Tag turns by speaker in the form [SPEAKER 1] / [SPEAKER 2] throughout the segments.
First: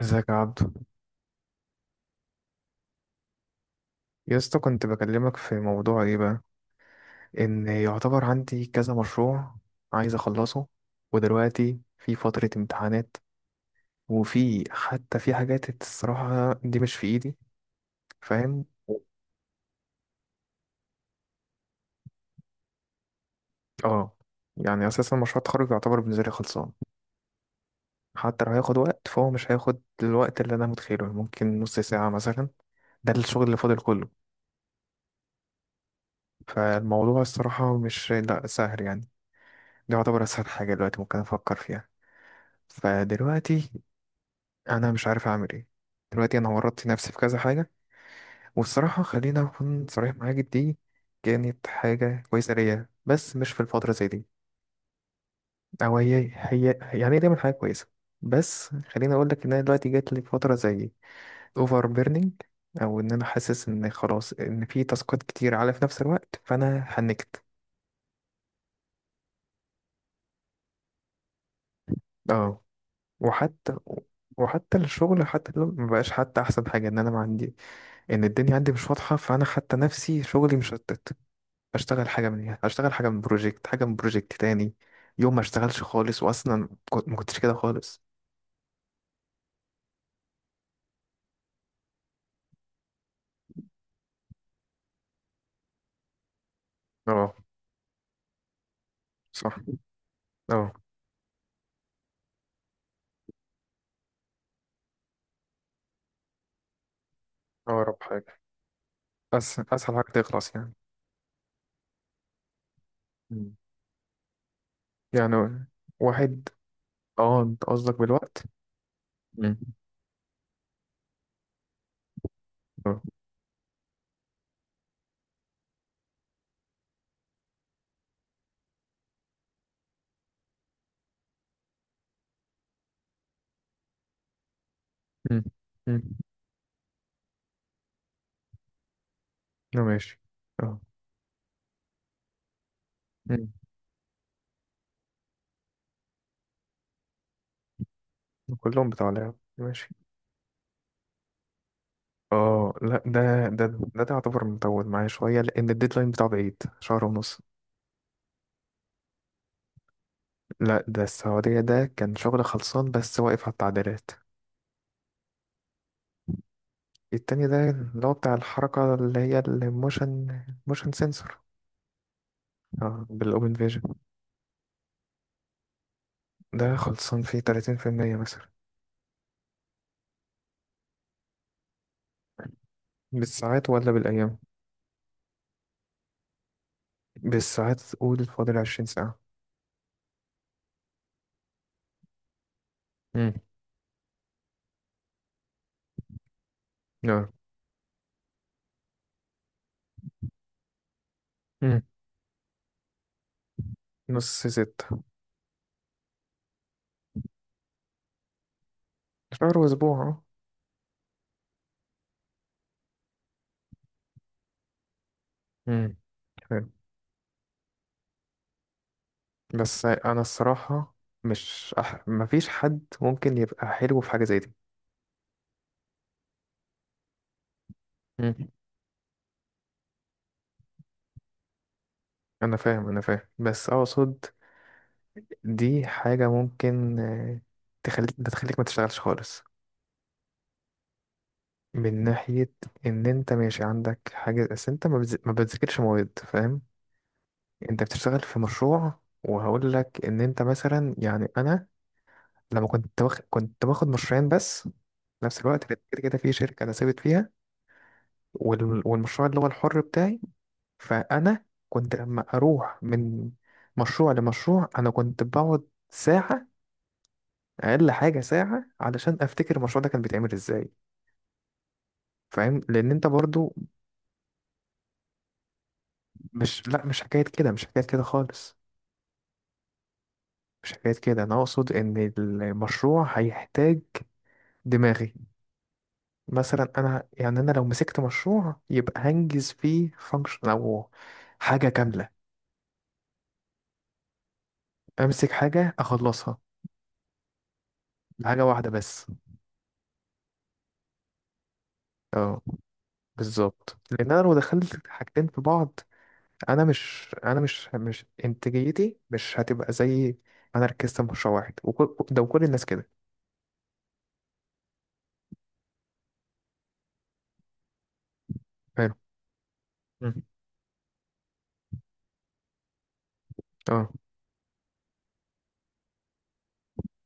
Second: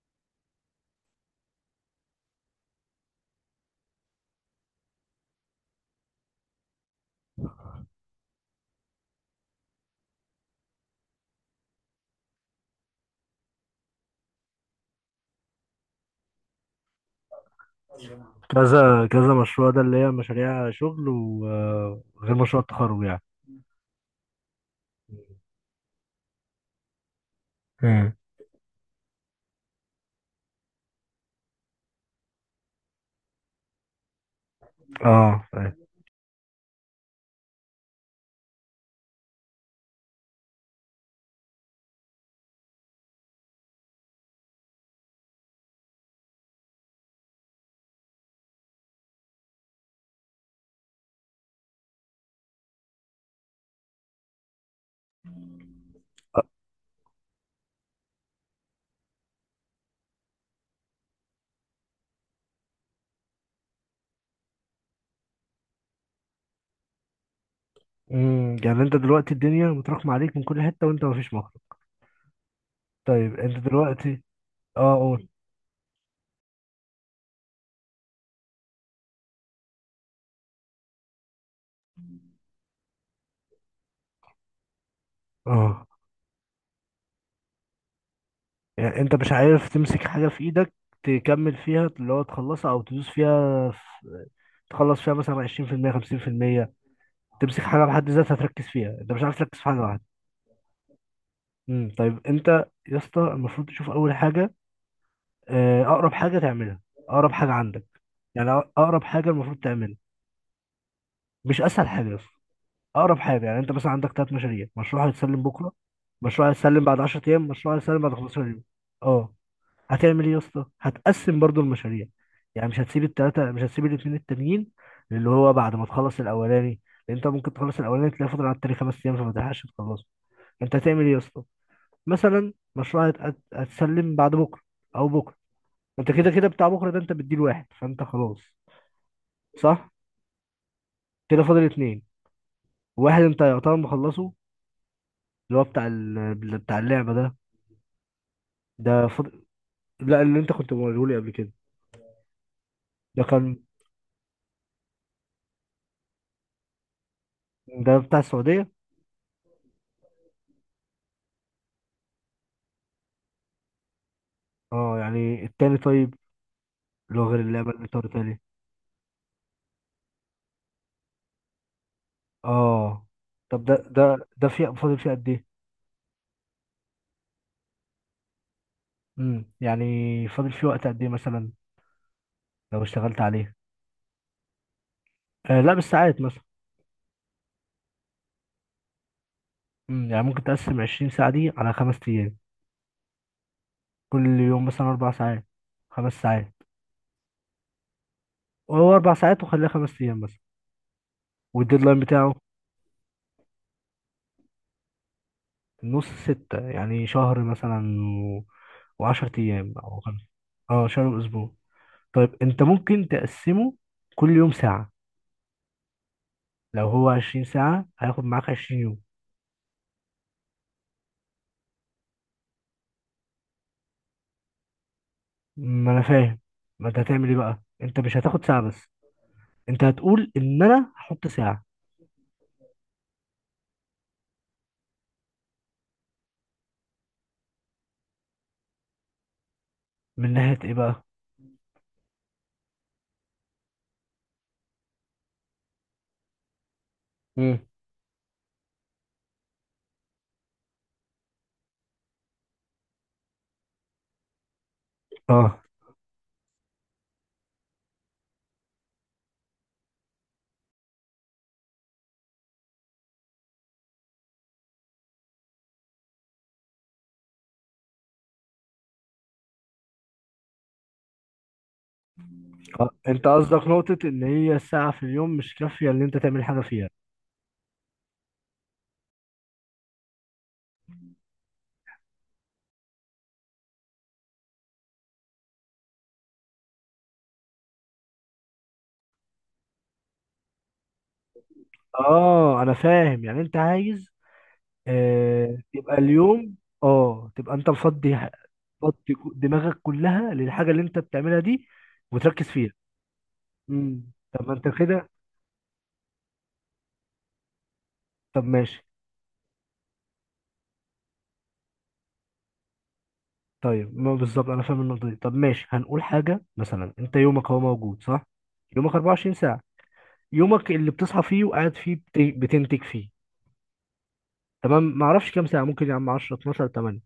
[SPEAKER 1] ازيك يا عبدو، يا اسطى كنت بكلمك في موضوع ايه بقى؟ ان يعتبر عندي كذا مشروع، عايز اخلصه، ودلوقتي في فترة امتحانات، وفي حتى في حاجات الصراحة دي مش في ايدي، فاهم؟
[SPEAKER 2] كذا كذا مشروع ده، اللي هي مشاريع شغل وغير مشروع التخرج يعني.
[SPEAKER 1] اه. يعني اساسا مشروع التخرج يعتبر بالنسبة لي خلصان،
[SPEAKER 2] امم
[SPEAKER 1] حتى لو هياخد وقت فهو مش هياخد الوقت اللي انا متخيله، ممكن نص ساعة مثلا. ده الشغل اللي فاضل كله.
[SPEAKER 2] اه طيب.
[SPEAKER 1] فالموضوع الصراحة مش، لا، سهل يعني، ده يعتبر اسهل حاجة دلوقتي ممكن افكر فيها. فدلوقتي انا مش عارف اعمل ايه. دلوقتي انا ورطت نفسي في كذا حاجه، والصراحه خلينا اكون صريح معاك، دي كانت حاجه كويسه ليا بس مش في الفتره زي دي، او هي يعني هي دايما حاجه كويسه، بس خليني اقول لك ان انا دلوقتي جات لي فتره زي اوفر بيرنينج، او ان انا حاسس ان خلاص، ان في تاسكات كتير على في نفس الوقت، فانا حنكت.
[SPEAKER 2] يعني انت دلوقتي الدنيا متراكمة عليك من كل حتة وانت مفيش مخرج.
[SPEAKER 1] اه.
[SPEAKER 2] طيب انت
[SPEAKER 1] وحتى
[SPEAKER 2] دلوقتي.
[SPEAKER 1] وحتى
[SPEAKER 2] اه
[SPEAKER 1] الشغل،
[SPEAKER 2] قول.
[SPEAKER 1] حتى لو مبقاش، حتى احسن حاجه ان انا ما عندي، ان الدنيا عندي مش واضحه، فانا حتى نفسي شغلي مشتت، اشتغل حاجه من، اشتغل حاجه من بروجكت، حاجه من بروجكت تاني، يوم ما اشتغلش
[SPEAKER 2] اه
[SPEAKER 1] خالص، واصلا ما كنتش كده خالص.
[SPEAKER 2] يعني انت مش عارف تمسك حاجة في ايدك، تكمل فيها، اللي هو تخلصها او تدوس فيها في... تخلص فيها مثلا 20%، 50%.
[SPEAKER 1] اه.
[SPEAKER 2] تمسك حاجة بحد ذاتها تركز فيها، انت مش عارف
[SPEAKER 1] صح.
[SPEAKER 2] تركز في حاجة واحدة.
[SPEAKER 1] اه.
[SPEAKER 2] طيب انت، يا اسطى المفروض تشوف اول حاجة، اقرب حاجه تعملها، اقرب حاجه عندك.
[SPEAKER 1] اقرب حاجة.
[SPEAKER 2] يعني اقرب حاجه المفروض
[SPEAKER 1] اسهل
[SPEAKER 2] تعملها.
[SPEAKER 1] حاجه تخلص يعني.
[SPEAKER 2] مش اسهل حاجه بس، اقرب حاجه.
[SPEAKER 1] مم.
[SPEAKER 2] يعني انت مثلا عندك 3 مشاريع، مشروع
[SPEAKER 1] يعني
[SPEAKER 2] هيتسلم بكره،
[SPEAKER 1] واحد.
[SPEAKER 2] مشروع هيتسلم بعد 10
[SPEAKER 1] اه،
[SPEAKER 2] ايام،
[SPEAKER 1] انت
[SPEAKER 2] مشروع
[SPEAKER 1] قصدك
[SPEAKER 2] هيتسلم بعد
[SPEAKER 1] بالوقت؟
[SPEAKER 2] 15 يوم. اه
[SPEAKER 1] مم.
[SPEAKER 2] هتعمل ايه يا اسطى؟ هتقسم برضو المشاريع، يعني مش
[SPEAKER 1] اه.
[SPEAKER 2] هتسيب الثلاثه، مش هتسيب الاثنين التانيين، اللي هو بعد ما تخلص الاولاني. لان انت ممكن تخلص الاولاني تلاقي فاضل على التاني 5 ايام فما تلحقش تخلصه. انت هتعمل ايه يا اسطى؟ مثلا مشروع هتسلم بعد بكره او بكره،
[SPEAKER 1] مم. مم.
[SPEAKER 2] انت كده كده بتاع بكره ده انت بتديله واحد فانت خلاص،
[SPEAKER 1] لا،
[SPEAKER 2] صح.
[SPEAKER 1] ماشي. اه.
[SPEAKER 2] كده فاضل اتنين، واحد انت
[SPEAKER 1] مم.
[SPEAKER 2] يعتبر مخلصه، اللي هو بتاع ال... بتاع اللعبه ده.
[SPEAKER 1] كلهم
[SPEAKER 2] ده
[SPEAKER 1] بتاع لعب،
[SPEAKER 2] فاضل،
[SPEAKER 1] ماشي.
[SPEAKER 2] لا اللي انت كنت موريه لي قبل كده.
[SPEAKER 1] اه، لا
[SPEAKER 2] ده
[SPEAKER 1] ده
[SPEAKER 2] كان،
[SPEAKER 1] ده ده, ده يعتبر مطول معايا شويه، لان الديدلاين بتاعه بعيد شهر ونص.
[SPEAKER 2] ده بتاع السعوديه.
[SPEAKER 1] لا، ده السعوديه، ده كان شغل خلصان بس واقف على التعديلات.
[SPEAKER 2] اه يعني التاني طيب، اللي هو غير
[SPEAKER 1] التاني ده
[SPEAKER 2] اللعبه اللي انت
[SPEAKER 1] اللي هو
[SPEAKER 2] قلتها
[SPEAKER 1] بتاع
[SPEAKER 2] لي.
[SPEAKER 1] الحركة، اللي هي الموشن، موشن سنسور. اه،
[SPEAKER 2] اه
[SPEAKER 1] بالأوبن
[SPEAKER 2] طب
[SPEAKER 1] فيجن.
[SPEAKER 2] ده في فاضل فيه قد ايه؟
[SPEAKER 1] ده خلصان فيه 30% مثلا.
[SPEAKER 2] يعني فاضل فيه وقت قد ايه مثلا لو اشتغلت عليه؟
[SPEAKER 1] بالساعات ولا بالأيام؟
[SPEAKER 2] لا بالساعات مثلا.
[SPEAKER 1] بالساعات قول، فاضل 20 ساعة.
[SPEAKER 2] يعني ممكن تقسم 20 ساعه دي على 5 ايام،
[SPEAKER 1] امم.
[SPEAKER 2] كل يوم مثلا 4 ساعات، 5 ساعات.
[SPEAKER 1] اه.
[SPEAKER 2] هو 4 ساعات، وخليها 5 أيام مثلا.
[SPEAKER 1] امم.
[SPEAKER 2] والديدلاين بتاعه،
[SPEAKER 1] 5:30.
[SPEAKER 2] نص ستة يعني شهر مثلا و... وعشر
[SPEAKER 1] شهر
[SPEAKER 2] أيام أو
[SPEAKER 1] وأسبوع اه.
[SPEAKER 2] خمسة. اه شهر وأسبوع. طيب أنت ممكن تقسمه كل يوم ساعة.
[SPEAKER 1] امم. حلو.
[SPEAKER 2] لو هو 20 ساعة هياخد معاك 20 يوم.
[SPEAKER 1] بس أنا الصراحة، مش أح... مفيش حد ممكن يبقى حلو في حاجة زي دي.
[SPEAKER 2] ما أنا فاهم، ما أنت هتعمل إيه بقى؟ أنت مش
[SPEAKER 1] مم.
[SPEAKER 2] هتاخد ساعة بس، أنت هتقول إن أنا هحط ساعة.
[SPEAKER 1] أنا فاهم، أنا فاهم، بس أقصد دي حاجة ممكن تخليك ما تشتغلش خالص.
[SPEAKER 2] من ناحية إيه بقى؟
[SPEAKER 1] من ناحية إن أنت ماشي عندك حاجة، بس أنت ما بتذاكرش مواد، فاهم؟
[SPEAKER 2] امم
[SPEAKER 1] أنت بتشتغل في مشروع، وهقول لك إن أنت مثلا، يعني أنا لما كنت واخد، كنت باخد مشروعين بس في نفس
[SPEAKER 2] اه
[SPEAKER 1] الوقت، كانت كده كده في شركة أنا ثابت فيها، والمشروع اللي هو الحر بتاعي، فأنا كنت لما أروح من مشروع لمشروع أنا كنت بقعد ساعة، أقل حاجة ساعة، علشان أفتكر المشروع ده كان بيتعمل إزاي، فاهم؟ لأن أنت
[SPEAKER 2] انت
[SPEAKER 1] برضو
[SPEAKER 2] قصدك نقطة ان هي الساعة في اليوم مش كافية ان انت تعمل حاجة
[SPEAKER 1] مش، لا،
[SPEAKER 2] فيها.
[SPEAKER 1] مش حكاية كده، مش حكاية كده خالص، مش حكاية كده، أنا أقصد إن المشروع هيحتاج دماغي. مثلا أنا، يعني أنا لو مسكت مشروع يبقى هنجز فيه فانكشن أو حاجة كاملة،
[SPEAKER 2] اه انا فاهم، يعني انت عايز،
[SPEAKER 1] أمسك حاجة
[SPEAKER 2] يبقى
[SPEAKER 1] أخلصها،
[SPEAKER 2] اليوم. اه تبقى انت
[SPEAKER 1] حاجة واحدة بس.
[SPEAKER 2] دماغك كلها للحاجه اللي انت بتعملها دي
[SPEAKER 1] اه،
[SPEAKER 2] وتركز فيها.
[SPEAKER 1] بالظبط، لأن أنا لو
[SPEAKER 2] طب ما انت
[SPEAKER 1] دخلت
[SPEAKER 2] كده،
[SPEAKER 1] حاجتين في بعض، أنا مش أنا مش مش
[SPEAKER 2] طب ماشي.
[SPEAKER 1] إنتاجيتي مش هتبقى زي ما أنا ركزت في مشروع واحد، وكل ده وكل الناس كده.
[SPEAKER 2] طيب ما بالظبط انا فاهم النقطه دي. طب ماشي هنقول حاجه مثلا، انت يومك هو موجود صح؟ يومك
[SPEAKER 1] حلو.
[SPEAKER 2] 24 ساعه،
[SPEAKER 1] مم.
[SPEAKER 2] يومك اللي بتصحى فيه وقاعد فيه بتنتج فيه.
[SPEAKER 1] اه.
[SPEAKER 2] تمام. ما اعرفش كام ساعه، ممكن يا عم 10، 12، 8.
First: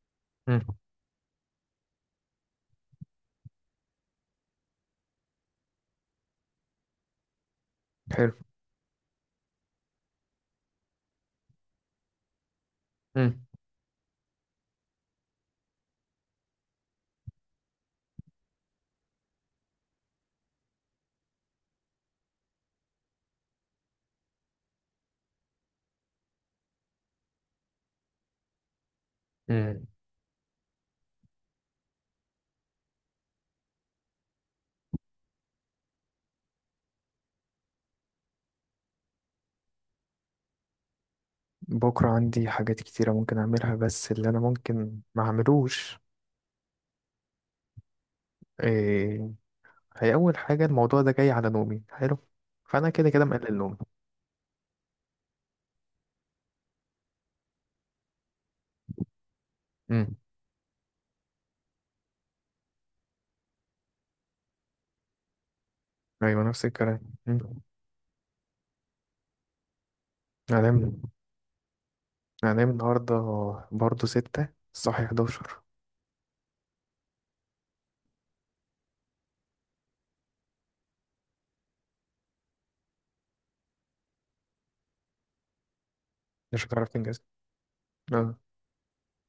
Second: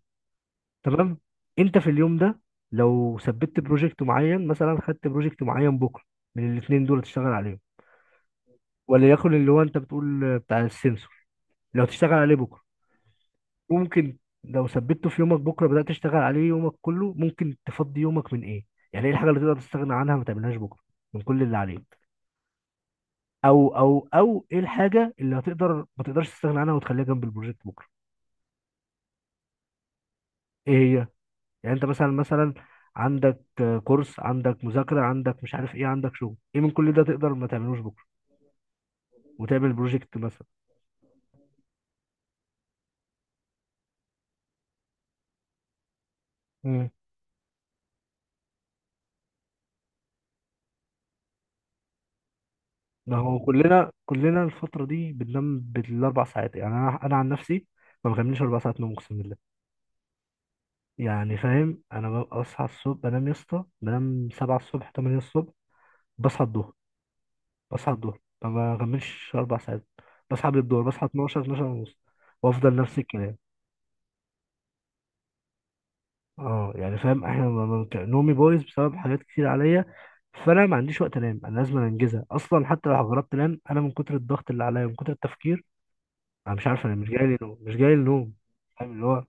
[SPEAKER 1] مم.
[SPEAKER 2] تمام. انت في اليوم ده، لو ثبت بروجكت معين مثلا، خدت بروجكت معين بكره من الاثنين دول تشتغل عليهم،
[SPEAKER 1] حلو.
[SPEAKER 2] وليكن اللي هو انت بتقول بتاع السنسور، لو تشتغل عليه بكره،
[SPEAKER 1] مم.
[SPEAKER 2] ممكن لو ثبته في يومك بكره بدأت تشتغل عليه يومك كله، ممكن تفضي يومك من ايه. يعني ايه الحاجه اللي تقدر تستغنى عنها ما تعملهاش بكره من كل اللي عليك، او ايه الحاجه اللي هتقدر ما تقدرش تستغنى عنها وتخليها جنب البروجكت بكره.
[SPEAKER 1] مم.
[SPEAKER 2] ايه هي؟ يعني انت مثلا عندك كورس، عندك مذاكره، عندك مش عارف ايه، عندك شغل، ايه من كل ده تقدر ما تعملوش بكره وتعمل بروجكت مثلا؟
[SPEAKER 1] بكرة عندي حاجات كتيرة ممكن أعملها، بس اللي أنا ممكن ما أعملوش إيه؟ هي أول حاجة، الموضوع ده جاي على نومي، حلو، فأنا كده
[SPEAKER 2] ما
[SPEAKER 1] كده
[SPEAKER 2] هو
[SPEAKER 1] مقلل نومي.
[SPEAKER 2] كلنا الفترة دي بننام بالأربع ساعات. يعني أنا عن نفسي ما بكملش 4 ساعات نوم، أقسم بالله.
[SPEAKER 1] امم.
[SPEAKER 2] يعني فاهم، أنا ببقى أصحى الصبح، بنام يا اسطى بنام 7 الصبح، 8 الصبح،
[SPEAKER 1] أيوة،
[SPEAKER 2] بصحى
[SPEAKER 1] نفس
[SPEAKER 2] الظهر.
[SPEAKER 1] الكلام. امم.
[SPEAKER 2] بصحى الظهر ما بكملش أربع ساعات، بصحى قبل الظهر،
[SPEAKER 1] هنام.
[SPEAKER 2] بصحى 12، 12 ونص
[SPEAKER 1] هنام
[SPEAKER 2] وأفضل نفس
[SPEAKER 1] النهاردة
[SPEAKER 2] الكلام.
[SPEAKER 1] برضه ستة، صاحي حداشر.
[SPEAKER 2] أه يعني فاهم إحنا نومي بايظ بسبب حاجات كتير عليا، فأنا ما عنديش وقت أنام، أنا لازم أنجزها أصلا. حتى لو جربت أنام، أنا من كتر الضغط اللي عليا، من كتر التفكير، انا
[SPEAKER 1] مش
[SPEAKER 2] مش عارف،
[SPEAKER 1] هتعرف
[SPEAKER 2] انا مش
[SPEAKER 1] تنجز.
[SPEAKER 2] جاي لي نوم، مش جاي لي نوم.
[SPEAKER 1] آه.
[SPEAKER 2] فاهم، اللي هو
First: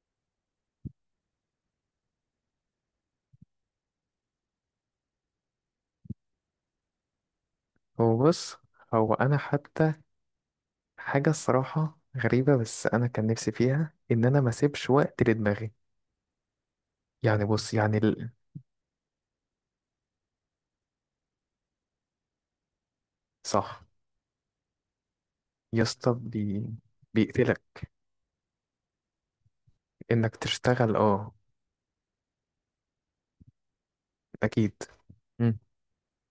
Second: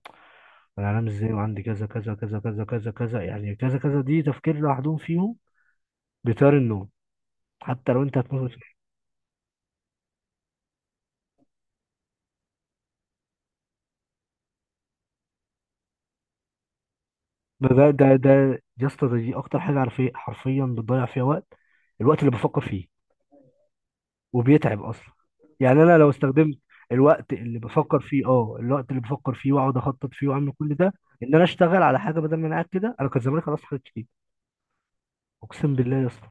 [SPEAKER 2] انا هنام ازاي وعندي كذا كذا كذا كذا كذا كذا؟ يعني كذا كذا دي تفكير لوحدهم، فيهم بيطير النوم، حتى لو
[SPEAKER 1] هو
[SPEAKER 2] انت هتموت.
[SPEAKER 1] بص، هو أنا حتى حاجة الصراحة غريبة، بس أنا كان نفسي فيها إن أنا ما أسيبش وقت لدماغي، يعني بص، يعني ال...
[SPEAKER 2] ده يا اسطى، ده دي اكتر حاجه عارف ايه حرفيا بتضيع فيها وقت، الوقت اللي بفكر فيه
[SPEAKER 1] صح.
[SPEAKER 2] وبيتعب اصلا.
[SPEAKER 1] يا
[SPEAKER 2] يعني انا لو
[SPEAKER 1] اسطى
[SPEAKER 2] استخدمت
[SPEAKER 1] بي...
[SPEAKER 2] الوقت اللي
[SPEAKER 1] بيقتلك
[SPEAKER 2] بفكر فيه، اه الوقت اللي بفكر فيه واقعد اخطط فيه
[SPEAKER 1] انك
[SPEAKER 2] واعمل كل ده،
[SPEAKER 1] تشتغل، اه.
[SPEAKER 2] ان انا اشتغل على حاجه بدل ما انا قاعد كده، انا كان زماني خلاص حاجات كتير.
[SPEAKER 1] اكيد. مم.
[SPEAKER 2] اقسم بالله يا اسطى.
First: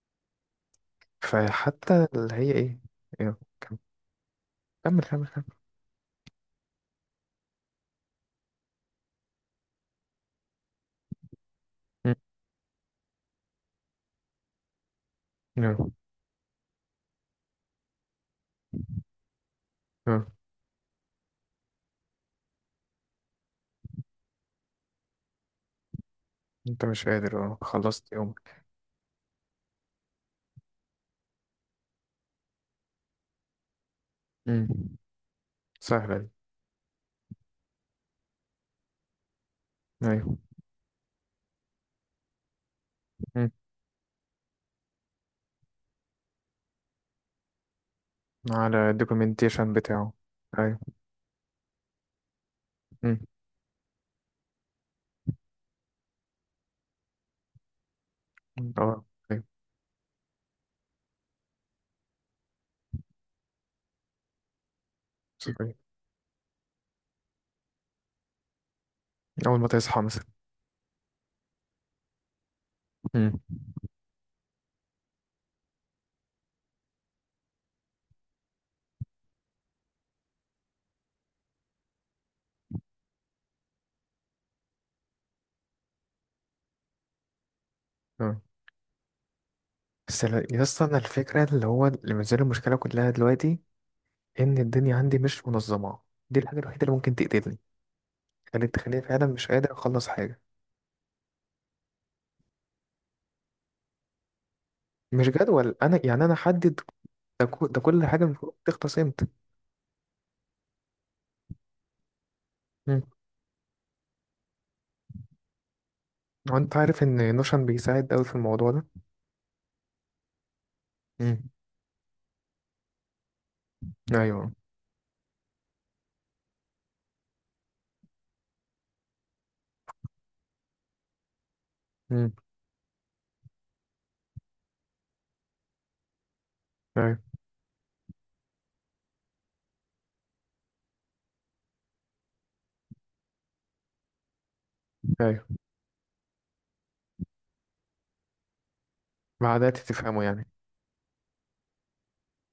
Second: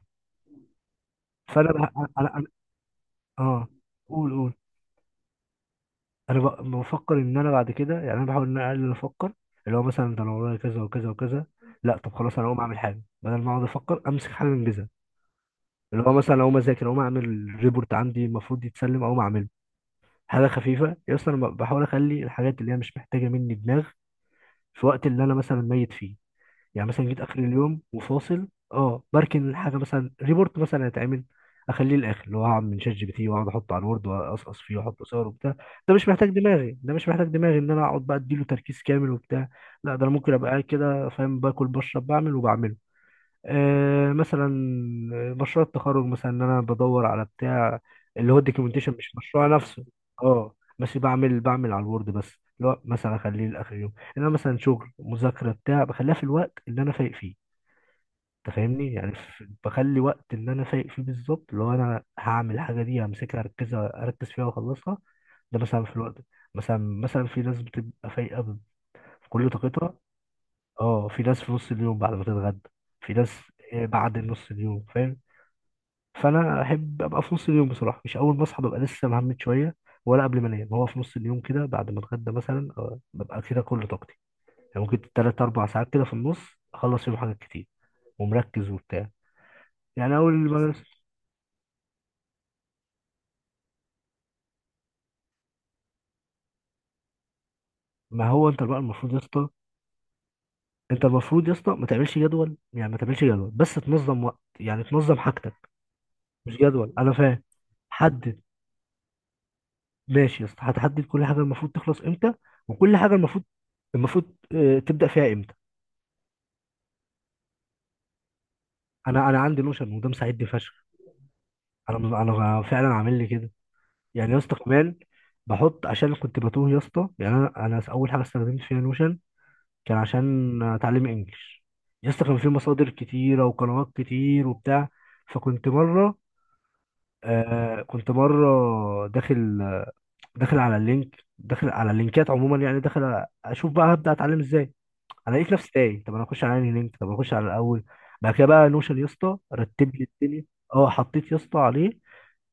[SPEAKER 2] فانا
[SPEAKER 1] فحتى اللي هي ايه. يلا،
[SPEAKER 2] اه
[SPEAKER 1] كمل.
[SPEAKER 2] قول
[SPEAKER 1] كمل كمل كمل.
[SPEAKER 2] انا بفكر ان انا بعد كده، يعني انا بحاول ان انا اقلل افكر، اللي هو مثلا ده انا ورايا كذا وكذا وكذا. لا طب
[SPEAKER 1] مم.
[SPEAKER 2] خلاص انا اقوم اعمل حاجه، بدل ما اقعد افكر امسك حاجه انجزها.
[SPEAKER 1] يلا.
[SPEAKER 2] اللي هو مثلا اقوم اذاكر، اقوم اعمل ريبورت عندي المفروض يتسلم، اقوم اعمله.
[SPEAKER 1] يلا.
[SPEAKER 2] حاجه خفيفه يا اسطى، انا بحاول اخلي الحاجات اللي هي مش محتاجه مني دماغ في وقت اللي انا مثلا ميت فيه.
[SPEAKER 1] انت
[SPEAKER 2] يعني
[SPEAKER 1] مش
[SPEAKER 2] مثلا جيت اخر
[SPEAKER 1] قادر، اه،
[SPEAKER 2] اليوم
[SPEAKER 1] خلصت
[SPEAKER 2] وفاصل،
[SPEAKER 1] يومك.
[SPEAKER 2] اه بركن الحاجه مثلا، ريبورت مثلا هيتعمل، اخليه الاخر، اللي هو هعمل من شات جي بي تي واقعد احطه على الوورد واقصقص
[SPEAKER 1] مم.
[SPEAKER 2] فيه واحط صور وبتاع. ده مش
[SPEAKER 1] سهلة
[SPEAKER 2] محتاج
[SPEAKER 1] دي.
[SPEAKER 2] دماغي، ده مش محتاج دماغي ان انا اقعد بقى اديله تركيز كامل وبتاع. لا ده انا ممكن
[SPEAKER 1] ايوه.
[SPEAKER 2] ابقى قاعد كده فاهم، باكل بشرب بعمل وبعمله.
[SPEAKER 1] مم.
[SPEAKER 2] مثلا مشروع التخرج مثلا، ان انا بدور على بتاع اللي هو
[SPEAKER 1] على
[SPEAKER 2] الدوكيومنتيشن، مش مشروع
[SPEAKER 1] الدوكيومنتيشن
[SPEAKER 2] نفسه.
[SPEAKER 1] بتاعه.
[SPEAKER 2] اه
[SPEAKER 1] ايوه.
[SPEAKER 2] بس بعمل على الوورد بس، اللي هو مثلا
[SPEAKER 1] مم.
[SPEAKER 2] اخليه لاخر يوم. انا مثلا شغل مذاكره بتاع، بخليها في الوقت اللي انا فايق فيه. انت فاهمني
[SPEAKER 1] اه.
[SPEAKER 2] يعني
[SPEAKER 1] ايوه.
[SPEAKER 2] بخلي وقت اللي انا فايق فيه بالظبط، اللي هو انا هعمل الحاجه دي، همسكها اركزها، اركز فيها واخلصها. ده
[SPEAKER 1] صحيح.
[SPEAKER 2] مثلا في الوقت ده. مثلا في ناس بتبقى فايقه في كل
[SPEAKER 1] اول ما
[SPEAKER 2] طاقتها
[SPEAKER 1] تصحى مثلا.
[SPEAKER 2] اه في ناس في نص اليوم بعد ما تتغدى، في ناس
[SPEAKER 1] مم.
[SPEAKER 2] بعد نص اليوم، فاهم؟ فانا احب ابقى في نص اليوم بصراحه، مش اول ما اصحى ببقى لسه مهمت شويه، ولا قبل ما انام، هو في نص اليوم كده بعد ما اتغدى مثلا، ببقى كده كل طاقتي، يعني ممكن تلات اربع ساعات كده في النص اخلص فيهم حاجات كتير
[SPEAKER 1] اه.
[SPEAKER 2] ومركز وبتاع. يعني
[SPEAKER 1] بس
[SPEAKER 2] اول
[SPEAKER 1] يا
[SPEAKER 2] ما
[SPEAKER 1] اسطى، انا
[SPEAKER 2] بس.
[SPEAKER 1] الفكرة اللي هو اللي مازال المشكلة كلها دلوقتي، ان الدنيا عندي مش منظمة، دي الحاجة الوحيدة اللي ممكن تقتلني،
[SPEAKER 2] ما هو انت
[SPEAKER 1] خليت
[SPEAKER 2] بقى
[SPEAKER 1] تخليني
[SPEAKER 2] المفروض يا
[SPEAKER 1] فعلا مش
[SPEAKER 2] اسطى،
[SPEAKER 1] قادر اخلص حاجة.
[SPEAKER 2] انت المفروض يا اسطى ما تعملش جدول، يعني ما تعملش جدول بس تنظم وقت، يعني تنظم
[SPEAKER 1] مش
[SPEAKER 2] حاجتك.
[SPEAKER 1] جدول، انا يعني انا
[SPEAKER 2] مش
[SPEAKER 1] حدد
[SPEAKER 2] جدول انا فاهم.
[SPEAKER 1] ده كل حاجه
[SPEAKER 2] حدد.
[SPEAKER 1] المفروض تخلص امتى.
[SPEAKER 2] ماشي يا اسطى، هتحدد كل حاجه المفروض تخلص امتى، وكل
[SPEAKER 1] امم.
[SPEAKER 2] حاجه المفروض تبدا فيها امتى.
[SPEAKER 1] وانت عارف ان نوشن بيساعد قوي في الموضوع ده.
[SPEAKER 2] انا عندي نوشن وده مساعدني فشخ.
[SPEAKER 1] امم.
[SPEAKER 2] انا فعلا عامل لي كده. يعني يا
[SPEAKER 1] ايوه.
[SPEAKER 2] اسطى كمان بحط عشان كنت بتوه يا اسطى، يعني انا اول حاجه استخدمت فيها نوشن كان عشان اتعلم انجلش. يا اسطى
[SPEAKER 1] امم.
[SPEAKER 2] كان في مصادر كتيره وقنوات كتير وبتاع. فكنت مره
[SPEAKER 1] ايوه.
[SPEAKER 2] كنت مره داخل، داخل على اللينك، داخل على اللينكات عموما، يعني داخل اشوف بقى هبدا اتعلم ازاي. انا
[SPEAKER 1] ايوه.
[SPEAKER 2] لقيت نفسي تايه، طب انا اخش على انهي لينك، طب اخش على الاول. بعد كده بقى نوشن يا اسطى
[SPEAKER 1] بعدها
[SPEAKER 2] رتب لي
[SPEAKER 1] تفهمه
[SPEAKER 2] الدنيا.
[SPEAKER 1] يعني.
[SPEAKER 2] اه حطيت يا اسطى عليه،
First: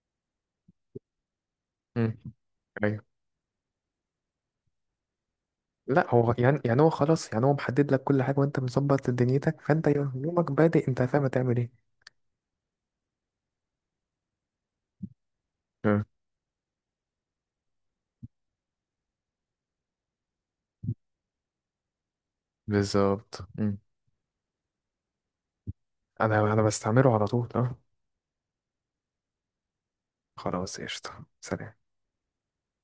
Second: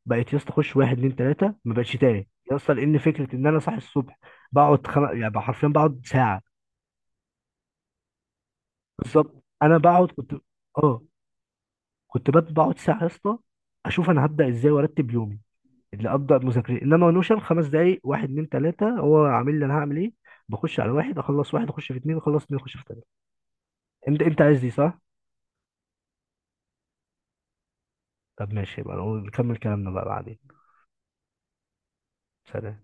[SPEAKER 2] بقيت يا اسطى اخش واحد اتنين تلاته، ما بقتش
[SPEAKER 1] امم.
[SPEAKER 2] تاني يا اسطى، لان
[SPEAKER 1] ايوه.
[SPEAKER 2] فكره ان انا صاحي الصبح بقعد يعني بقى حرفيا بقعد
[SPEAKER 1] لا، هو
[SPEAKER 2] ساعه.
[SPEAKER 1] يعني هو خلاص، يعني هو محدد لك كل حاجه وانت مظبط
[SPEAKER 2] بالظبط.
[SPEAKER 1] دنيتك،
[SPEAKER 2] انا
[SPEAKER 1] فانت
[SPEAKER 2] بقعد كنت
[SPEAKER 1] يومك بادئ، انت
[SPEAKER 2] اه
[SPEAKER 1] فاهم هتعمل ايه.
[SPEAKER 2] كنت بقعد، بقعد ساعه يا اسطى اشوف انا هبدا ازاي وارتب يومي،
[SPEAKER 1] آه،
[SPEAKER 2] اللي ابدا مذاكرة، انما نوشن 5 دقائق، واحد اتنين تلاته هو عامل لي انا هعمل ايه. بخش على واحد اخلص واحد، اخش في اتنين اخلص اتنين، اخش في تلاته.
[SPEAKER 1] بالظبط. مم.
[SPEAKER 2] انت عايز دي، صح؟
[SPEAKER 1] انا بستعمله على طول، اه.
[SPEAKER 2] طب ماشي يبقى نكمل كلامنا بقى بعدين.
[SPEAKER 1] خلاص، قشطه، سلام.
[SPEAKER 2] سلام.